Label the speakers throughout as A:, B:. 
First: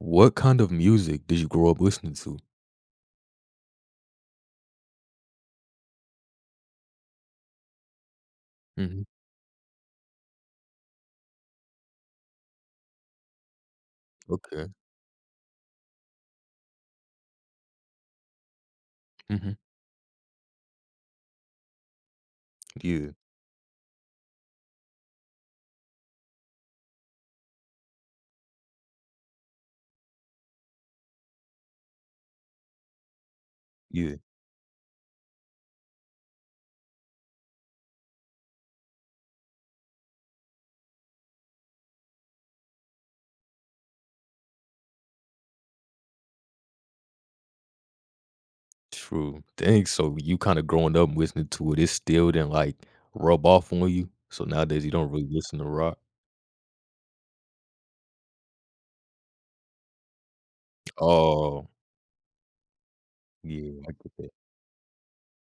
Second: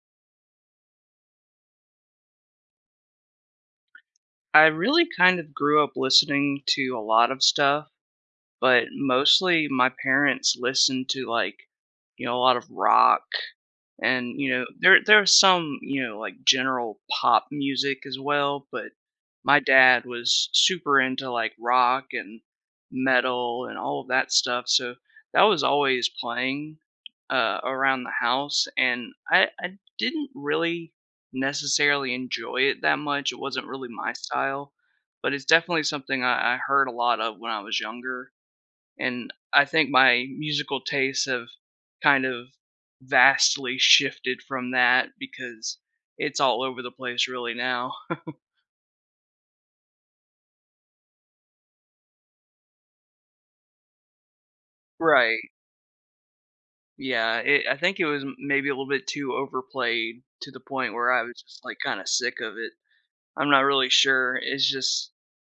A: What kind of music did you grow up listening to?
B: I really kind of grew up listening to a lot of stuff, but
A: Mhm,
B: mostly my parents listened to, like, you know, a lot of rock and, you know,
A: okay,
B: there's some, you know, like, general pop music as well, but
A: mhm,
B: my dad was super into, like, rock and
A: yeah,
B: metal and all of that stuff, so that was always playing, around the house, and I didn't really necessarily enjoy it that much. It wasn't really my
A: yeah,
B: style, but it's definitely something I heard a lot of when I was younger, and I think my musical tastes have kind of vastly shifted from that because it's all over the place really now.
A: true, dang, so you kinda growing up listening to it still didn't, like, rub off on you? So nowadays, you don't really
B: Right.
A: listen to rock?
B: Yeah, I think it was maybe a little bit too overplayed to the point where I was just,
A: Oh,
B: like, kind of sick of it. I'm not
A: yeah,
B: really
A: I get that.
B: sure. It's just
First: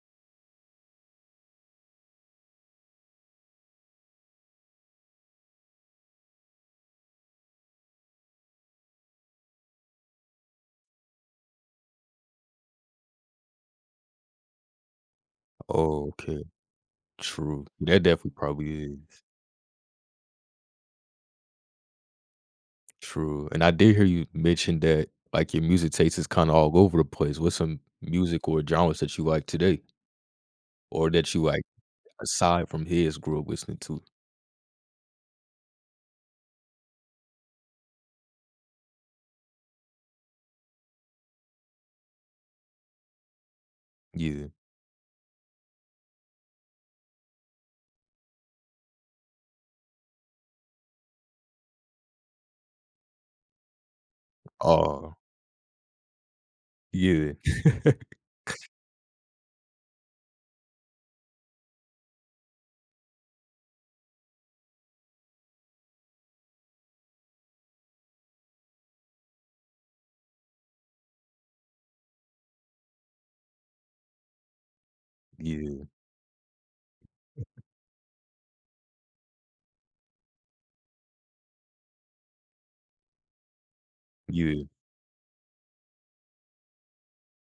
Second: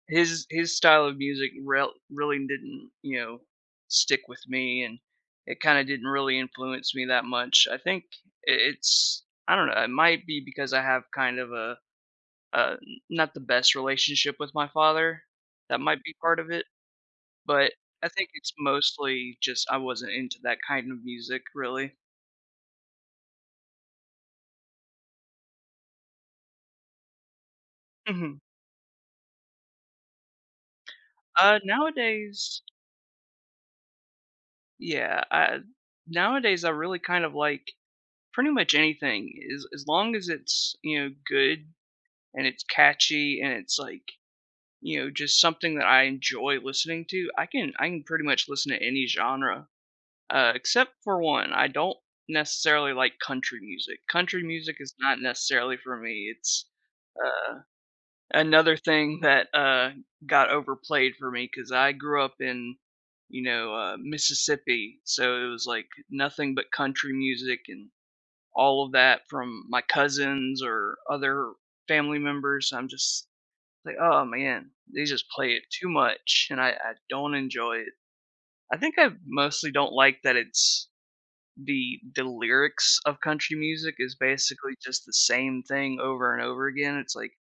B: his style of music really didn't, you know, stick with me, and it kind of didn't really influence me that much. I think it's, I don't know, it might be because I have kind of a not the best relationship with my father. That might
A: Oh,
B: be part
A: okay,
B: of it,
A: true,
B: but
A: yeah, that
B: I
A: definitely
B: think it's
A: probably is,
B: mostly just I wasn't into that kind of music really.
A: true, and I did hear you mention that, like, your music taste is kinda all over the place. What's some
B: Mhm.
A: music or genres that you like today? Or that you like,
B: Nowadays,
A: aside from his, grew up listening to?
B: yeah, I nowadays I really kind of like pretty much anything, as long as it's, you know, good and it's catchy and it's, like,
A: Yeah,
B: you know, just something that I enjoy listening to. I can pretty much listen to any genre, except for one. I don't necessarily like country music. Country music is
A: aw.
B: not necessarily for me. It's,
A: Yeah,
B: uh, another thing that, got overplayed for me because I grew up in, you know, Mississippi, so it was, like, nothing but country music and all of that from my cousins or other family members. I'm just like, oh man, they just play it
A: yeah,
B: too much, and I don't enjoy it. I think I mostly don't like that it's the lyrics of country music is
A: yeah.
B: basically just the same thing over and over again. It's like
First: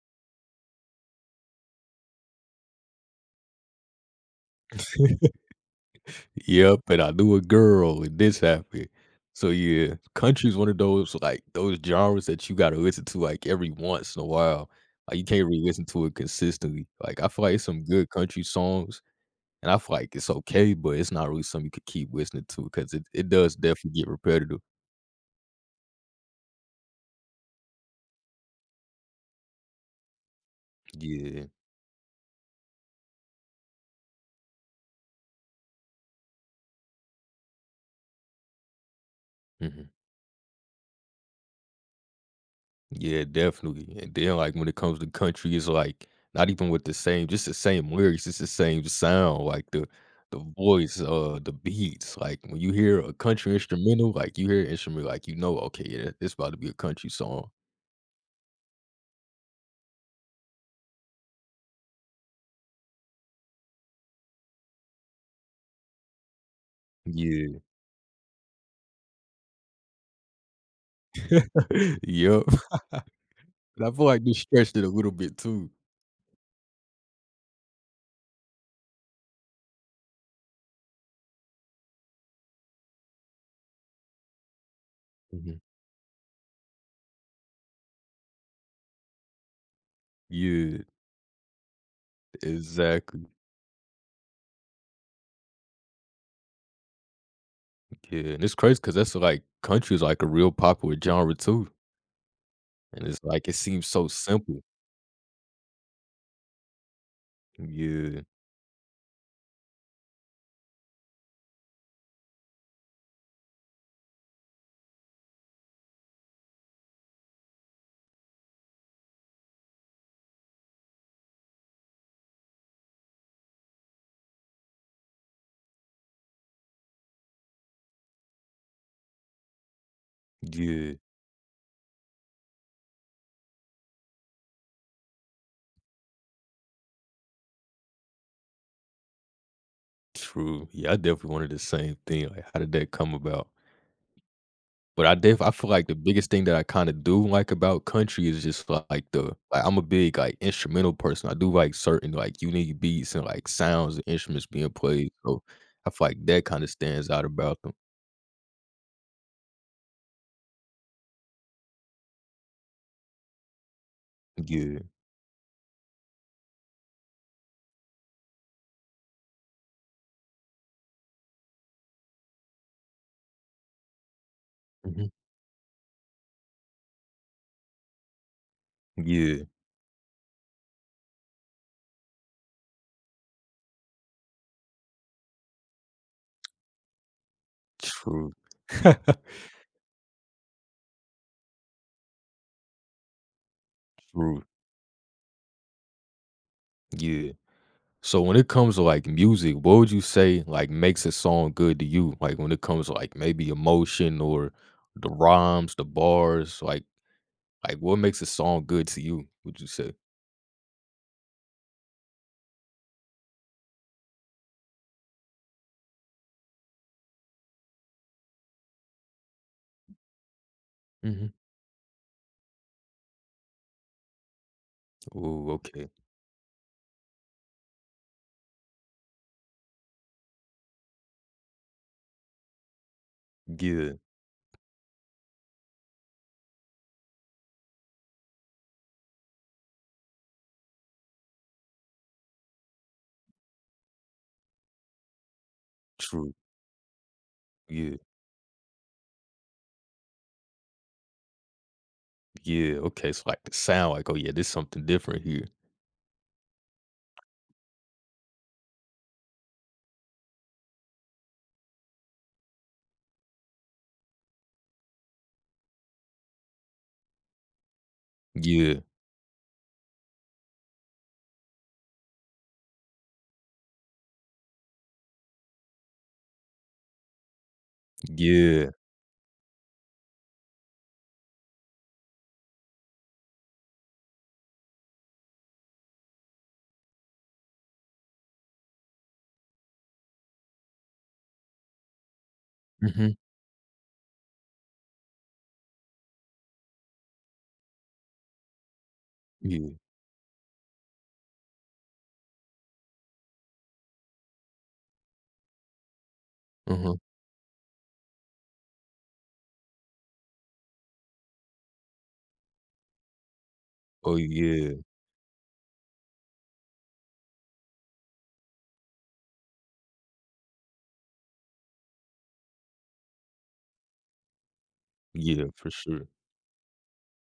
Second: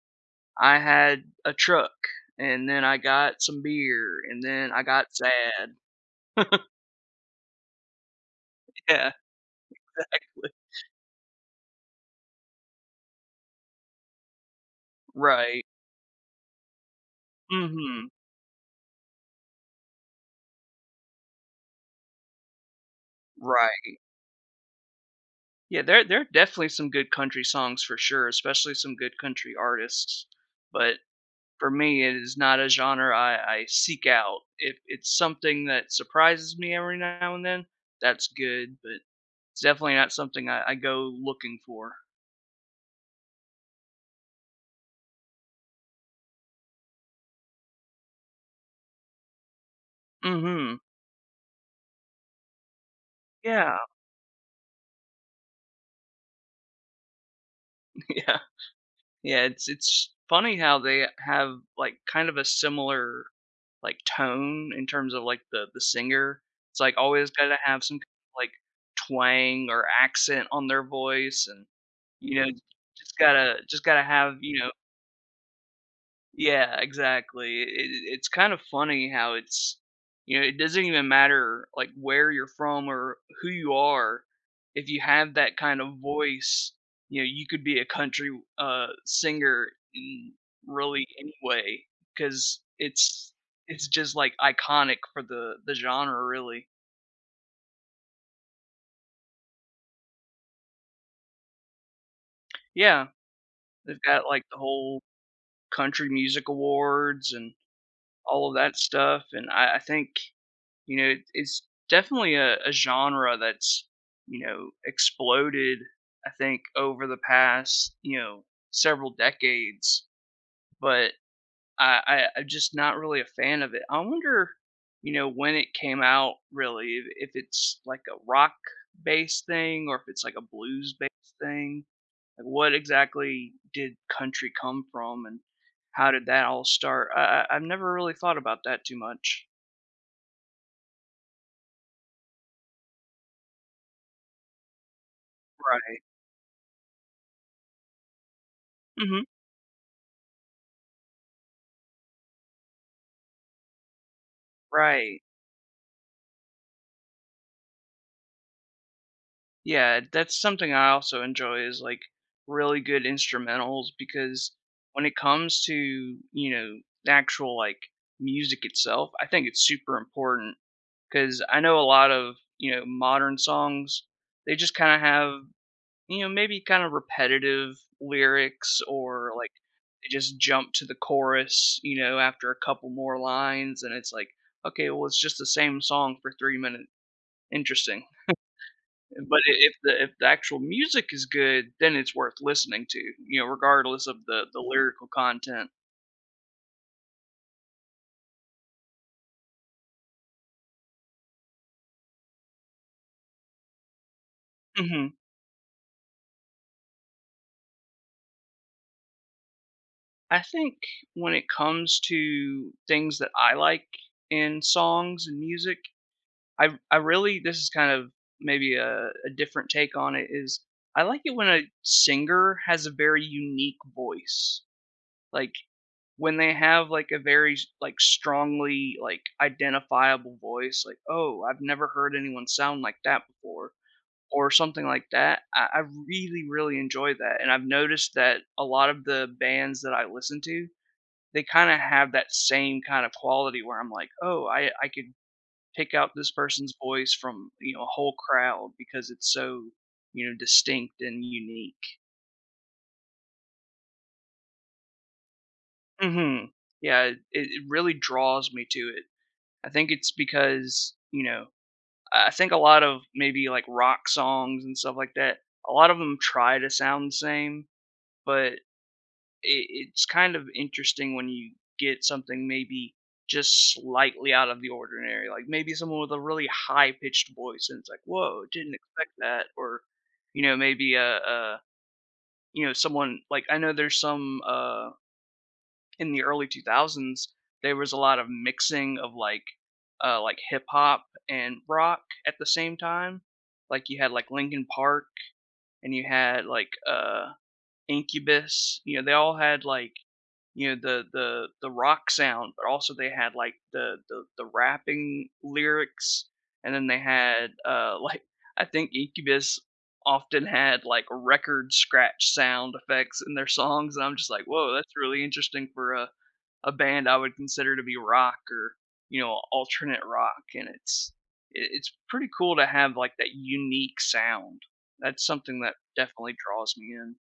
B: I had a truck and then I got some beer and then I got sad.
A: Yep, and I knew a girl and this happened.
B: Yeah,
A: So yeah,
B: exactly.
A: country's one of those like those genres that you gotta listen to like every once in a while. Like you can't really
B: Right.
A: listen to it consistently. Like I feel like it's some
B: Mhm.
A: good country songs, and I feel like it's okay, but it's not really something you could keep listening to because it does
B: Right.
A: definitely get repetitive.
B: Yeah, there are definitely some good country songs for sure, especially some good country artists. But
A: Yeah.
B: for me, it is not a genre I seek out. If it's something that surprises me every now and then, that's good. But it's
A: Mhm.
B: definitely not something I go looking for.
A: Yeah, definitely. And then, like, when it comes to country, it's like not even with the same, just the same lyrics, it's the same sound, like the
B: Mm-hmm.
A: voice, the beats. Like when you hear a country
B: Yeah,
A: instrumental, like you hear an instrument, like you know, okay, yeah, it's about to be a country song.
B: yeah, yeah. It's funny how they have, like, kind of a similar, like, tone in terms of, like, the singer. It's, like, always gotta
A: Yeah.
B: have some, kind of like, twang or accent on their voice, and, you
A: Yep.
B: know, just gotta just
A: And I
B: gotta
A: feel like they
B: have, you know,
A: stretched it a little bit too.
B: yeah, exactly. It's kind of funny how it's, you know, it doesn't even matter, like, where you're from or who you are. If you have that
A: Mhm.
B: kind of voice, you know, you could be a country singer in
A: Yeah,
B: really any way because
A: exactly.
B: it's just like iconic for the genre really.
A: Yeah. And it's crazy because that's like country is like a real popular genre too.
B: Yeah,
A: And it's like it seems
B: they've
A: so
B: got, like, the
A: simple.
B: whole country music awards and
A: Yeah.
B: all of that stuff, and I think, you know, it's definitely a genre that's, you know, exploded, I think, over the past, you know, several decades, but I'm just not really a fan of it. I wonder, you know, when it came out really, if it's like a rock-based thing or if it's like a
A: Yeah.
B: blues-based thing. Like, what exactly did country come from, and how did that all start? I've never really thought about that too much.
A: True. Yeah, I definitely wanted the same thing. Like, how did that come about? But I feel like the
B: Right.
A: biggest thing that I kinda do like about country is just like
B: Mhm.
A: the like I'm a big like instrumental person. I do like certain like unique beats and like sounds and instruments being played.
B: Right.
A: So I feel like that kinda stands out about them.
B: Yeah, that's something I also enjoy is, like, really good instrumentals because
A: Yeah.
B: when it comes to, you know, the actual, like, music itself, I think it's super important because I know a lot of, you know, modern songs, they just kind of
A: Mhm.
B: have, you know, maybe kind of repetitive lyrics, or,
A: Yeah.
B: like, they just jump to the chorus, you know, after a couple more lines and it's like, okay, well, it's just the same song for 3 minutes. Interesting.
A: True.
B: But I if the actual music is good, then it's worth listening to, you know, regardless of
A: True.
B: the Mhm. lyrical content.
A: Yeah. So when it comes to like music, what would you say like makes a song good to you? Like when it comes to like maybe emotion or the
B: Mhm.
A: rhymes, the bars, like what makes a song good to you? Would you say?
B: I think when it comes to things that I like in songs and music, I really, this is kind of maybe a different take on it is I like
A: Hmm.
B: it when a singer has a very unique voice.
A: Oh,
B: Like,
A: okay,
B: when they have, like, a very like strongly, like, identifiable voice, like, oh, I've never heard anyone sound like that before
A: yeah,
B: or something like that. I Really, really enjoy that. And I've noticed that a lot of the bands that I listen to, they kind of have that same kind of quality where I'm like, oh, I could pick out this
A: true,
B: person's voice from, you know, a
A: yeah,
B: whole crowd because it's so, you know, distinct and unique.
A: yeah. Okay, so like the sound, like oh yeah, there's something different here.
B: Hmm. Yeah, it really draws me to it. I think it's because, you know, I think a lot of maybe like rock songs and stuff like that, a lot of them try to sound the same, but
A: Yeah,
B: it's kind of interesting when you get something maybe just slightly out of the ordinary. Like maybe someone with a really high pitched voice, and it's like, whoa,
A: yeah,
B: didn't expect that. Or, you know, maybe a you know someone like I know there's some in the early 2000s there was a lot of mixing of like hip hop and rock at the same
A: hmm,
B: time. Like you had like Linkin Park and you had like Incubus. You know, they all had
A: yeah,
B: like you know the the rock sound, but also they had like the the rapping lyrics, and then
A: uh-huh.
B: they had like I think Incubus often had like record scratch sound effects in their songs, and I'm
A: Oh
B: just like, whoa,
A: yeah,
B: that's really interesting for a band I would consider to be rock or, you know, alternate rock, and it's it's pretty cool to have, like, that unique sound. That's
A: yeah,
B: something
A: for
B: that
A: sure.
B: definitely draws me in.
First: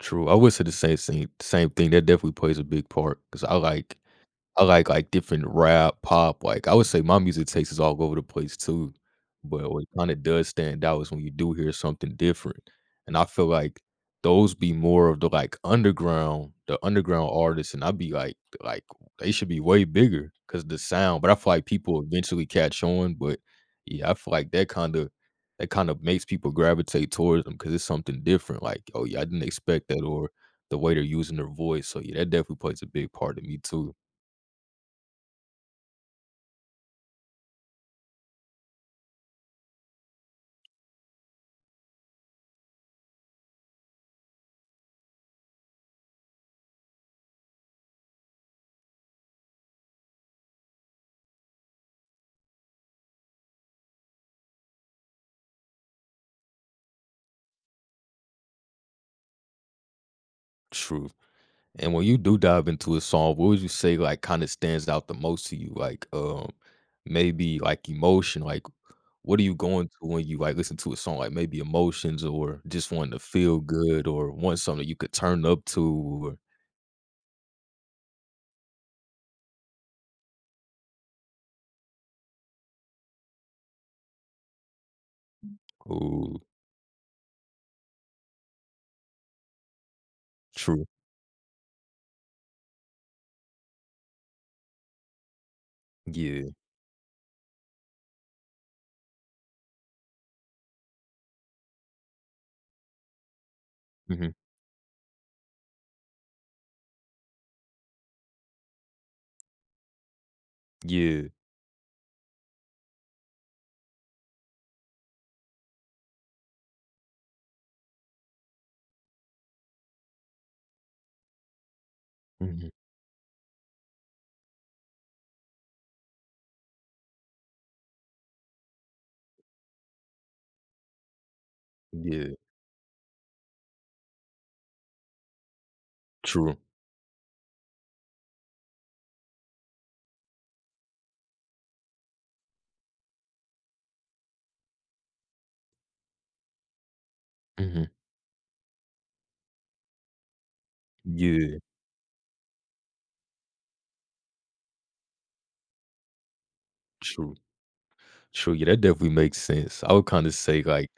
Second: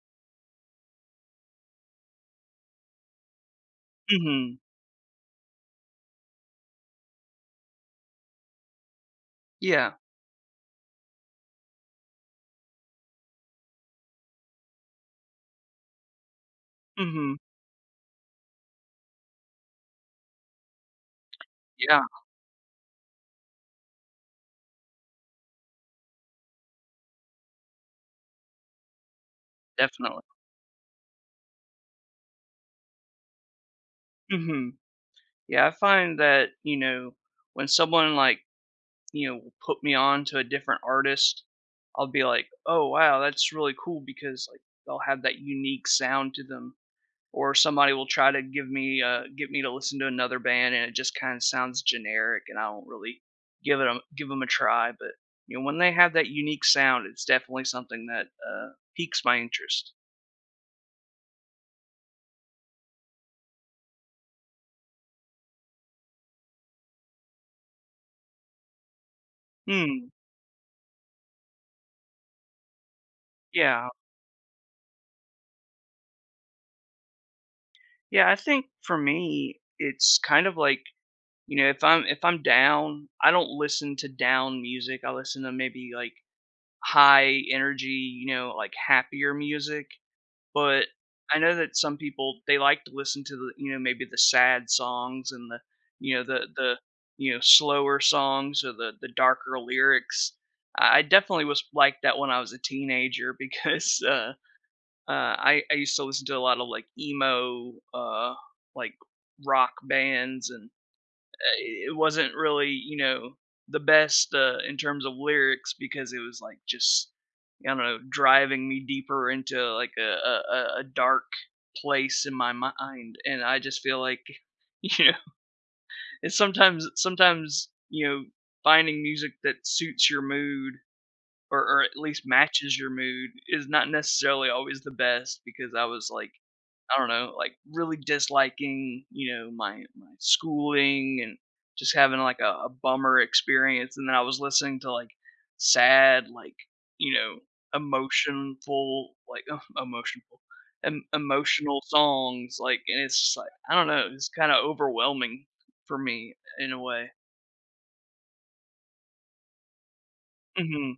A: True. I would say the same thing. Same thing. That definitely plays a big part because
B: Hmm.
A: I like different rap, pop, like, I would say my music taste is all over the place too, but what
B: Yeah.
A: kinda does stand out is when you do hear something different, and I feel like those be more of the, like, underground
B: Hmm.
A: artists, and I'd be like, they should be way bigger because the sound, but I feel like
B: Yeah.
A: people eventually catch on, but yeah, I feel like that kinda makes people gravitate towards them because it's something different, like, "Oh, yeah, I didn't expect that,"
B: Definitely.
A: or the way they're using their voice. So yeah, that definitely plays a big part in me too.
B: Hmm. Yeah, I find that, you know, when someone, like, you know, will put me on to a different artist, I'll be like, oh, wow, that's really cool because like they'll have that unique sound to them. Or somebody will try to give me, get me to listen to another band and it just kind of sounds generic and I don't really give it a, give them a try. But, you know, when they have that unique sound, it's definitely something that, piques my interest.
A: True. And when you do dive into a song, what would you say like kind of stands out the most to you? Like maybe like emotion, like what are you going
B: Hmm.
A: through when you like listen to a song? Like maybe emotions or just wanting to feel
B: Yeah.
A: good or want something you could turn up to
B: Yeah. I think for me, it's kind of like, you know, if I'm down, I don't listen to down music. I listen to maybe
A: or
B: like
A: ooh,
B: high energy, you know, like happier music.
A: true.
B: But I know that some people, they like to listen to the, you know, maybe the sad songs and the, you know, the
A: Yeah.
B: you know slower songs or the darker lyrics. I Definitely was like that when I was a teenager because
A: Hmm.
B: I used to listen to a lot of like emo like rock bands, and
A: Yeah.
B: it wasn't really, you know, the best, in terms of lyrics because it was like just I don't know, driving me deeper into like a a dark place in my
A: Hmm.
B: mind, and I just feel like you know, it's sometimes you know, finding music that suits your mood or at least
A: Yeah.
B: matches your mood is not necessarily always the best because I was like
A: True.
B: I don't know, like really disliking, you know, my schooling and just having like a bummer experience. And then I was listening to like sad, like, you know,
A: Hmm.
B: emotional, like emotional,
A: Yeah.
B: emotional songs. Like, and it's just like I don't know, it's kind of overwhelming for me in a way.
A: True. True. Yeah, that definitely makes sense. I would kind of say like
B: Hmm.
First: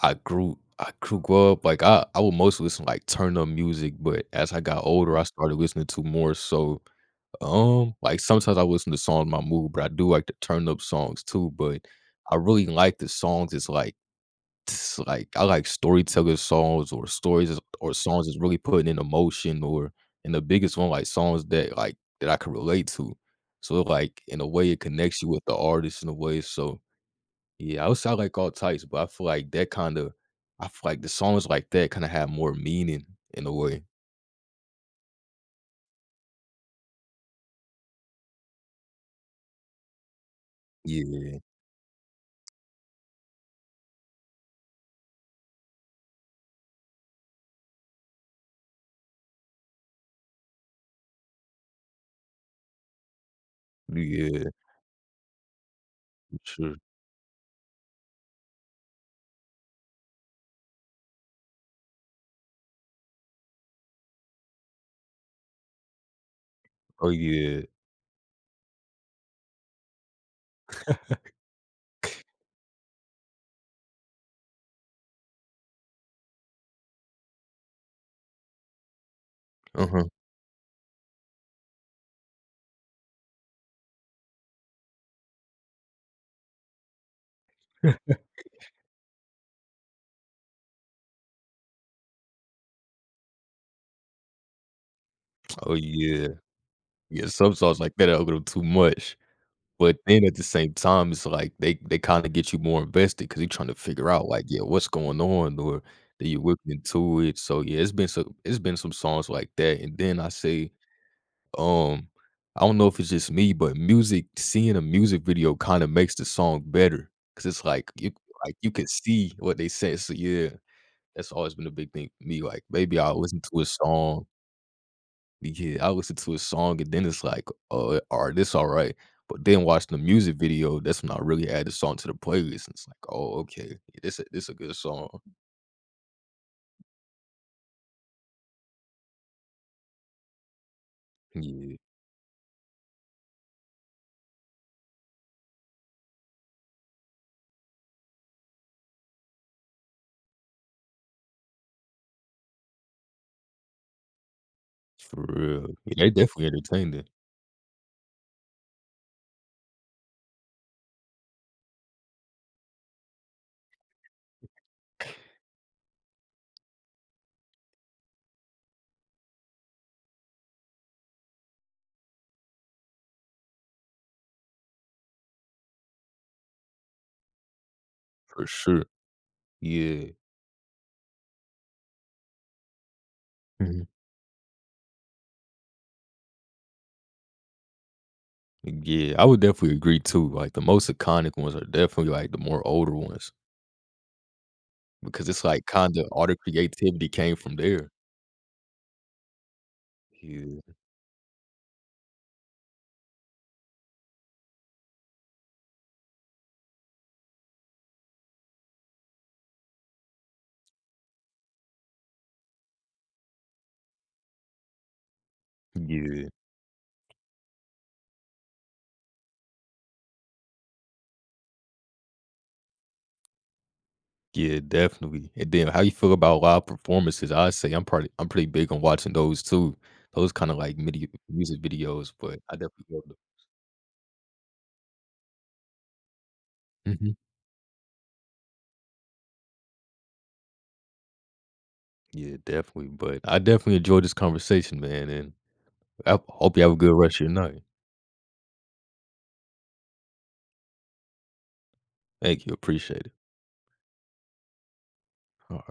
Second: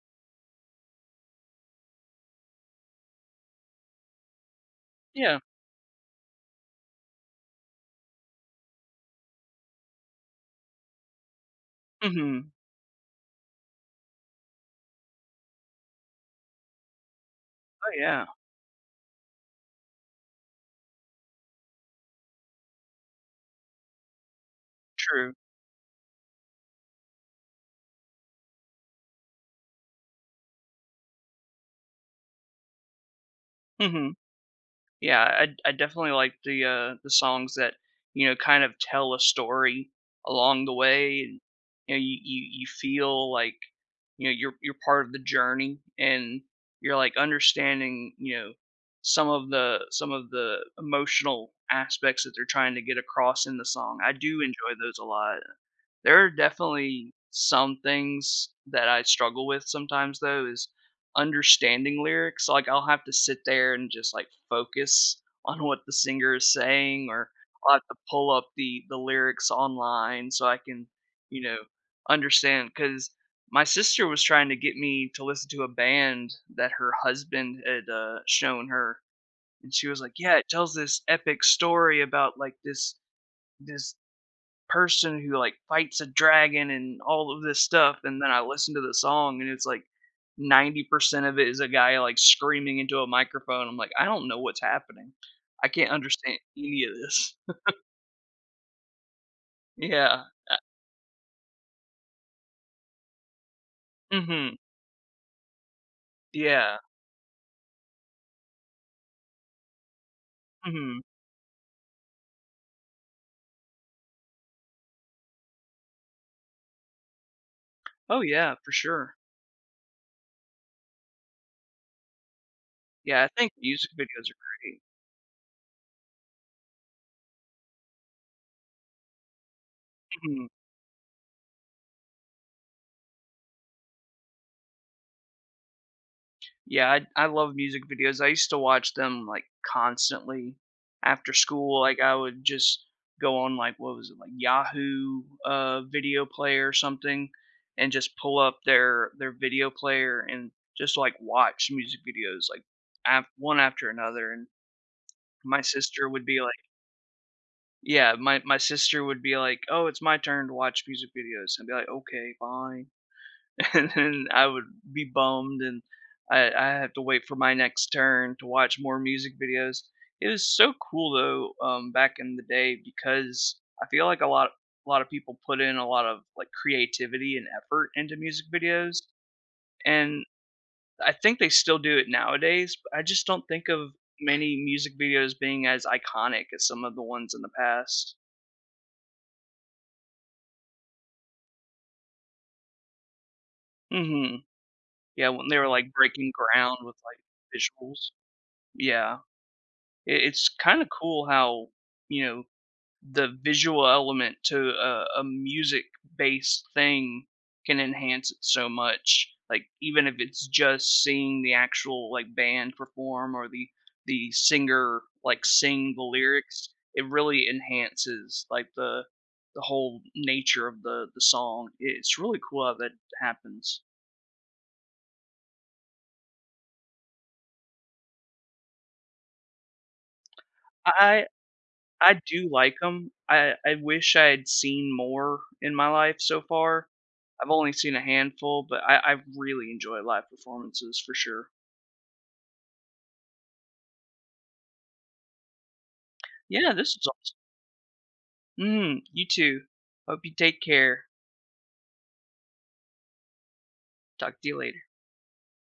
A: I grew up like I would mostly listen like turn up music, but as I got older, I
B: Yeah.
A: started listening to more so like sometimes I listen to songs my mood, but I do like the turn up songs too. But I
B: Hmm.
A: really like the songs. It's like I like storyteller songs or
B: Oh
A: or
B: yeah.
A: songs that's really putting in emotion, or and the biggest one like songs that like that I can relate to. So like in a way it connects you
B: True.
A: with the artist in a way. So yeah, I would say I like all types, but I feel like that kinda I feel like the songs like that kinda have more meaning in a way.
B: Hmm. Yeah, I definitely like the songs that, you know, kind of tell a story along the way,
A: Yeah.
B: and, you know, you feel like, you know, you're part of the journey, and you're, like, understanding, you know, some of the emotional aspects that they're trying to get across in the song. I do
A: Yeah.
B: enjoy those a lot. There are
A: Sure.
B: definitely some things that I struggle with sometimes though is understanding lyrics, like, I'll have to sit there and just, like, focus on what the singer is saying,
A: Oh,
B: or
A: yeah.
B: I'll have to pull up the lyrics online so I can, you know, understand. Because my sister was trying to get me to listen to a band that her husband had, shown her, and she was
A: Uh-huh.
B: like, "Yeah, it tells this epic story about, like, this person who like fights a dragon and all of this stuff," and then I listen to the song and it's like 90% of it is a guy like screaming into a microphone. I'm like, "I don't know what's happening. I
A: Oh,
B: can't
A: yeah.
B: understand any of
A: Yeah,
B: this."
A: some songs like that are a little too much, but then
B: Yeah.
A: at the same time, it's like they kinda get you more invested because 'cause you're trying to figure out, like,
B: Mhm.
A: yeah, what's going on or that you're looking
B: Yeah.
A: into it. So yeah, it's been some songs like that, and then I say
B: Mhm.
A: um I don't know if it's just me, but music seeing a music video kinda makes the song better. Cause it's
B: Oh, yeah,
A: like, you
B: for
A: can
B: sure.
A: see what they said, so yeah, that's always been a big thing for me, like, maybe I'll
B: Yeah, I
A: listen
B: think
A: to a
B: music
A: song
B: videos are great.
A: yeah, I listen to a song and then it's like, oh, alright, this alright," but then watching the music
B: Mhm.
A: video, that's when I really add the song to the playlist, and it's like, "Oh, okay, yeah, this a good song."
B: Yeah, I love music videos. I used to watch them, like, constantly after
A: Yeah,
B: school, like, I would just go on, like, what was it, like, Yahoo, video player or something, and just pull up their video player and just, like, watch music videos, like, af one after another, and
A: for
B: my
A: real. Yeah,
B: sister
A: they
B: would be
A: definitely
B: like
A: entertained it
B: yeah, my sister would be like, "Oh, it's my turn to watch music videos." I'd be like, "Okay, fine." And then I would be bummed, and I have to wait for my next turn to watch more music videos. It was so cool though, back in the day because I feel like a lot of people put in a lot of like creativity and effort into music
A: for sure.
B: videos,
A: Yeah.
B: and I think they still do it nowadays. But I just don't think of many music videos being as iconic as some of the ones in the past.
A: Yeah, I would definitely agree too. Like the most iconic ones are definitely like the more older ones
B: Hmm.
A: because
B: Yeah,
A: it's
B: when they
A: like
B: were like
A: kind of all
B: breaking
A: the
B: ground with
A: creativity
B: like
A: came from there.
B: visuals. Yeah. It's
A: Yeah,
B: kind of cool how, you know, the visual element to a music based thing can enhance it so much. Like even if it's just seeing the actual like band perform or the singer like sing the
A: yeah,
B: lyrics, it really enhances like the whole nature of the song. It's really cool how that happens.
A: yeah, definitely. And then how you feel about live performances? I say I'm pretty big on watching those too. Those kind of like
B: I
A: music videos,
B: I
A: but
B: do
A: I
B: like
A: definitely love
B: them.
A: them.
B: I wish I had seen more in my life so far.
A: Hmm.
B: I've only seen a handful, but I really enjoy live performances for sure.
A: Yeah, definitely. But I definitely enjoyed this conversation, man, and I hope you have
B: Yeah,
A: a
B: this
A: good
B: is
A: rest of your
B: awesome.
A: night.
B: Mm, you too. Hope you take care.
A: Thank you, appreciate it.
B: Talk to you later.
A: All right.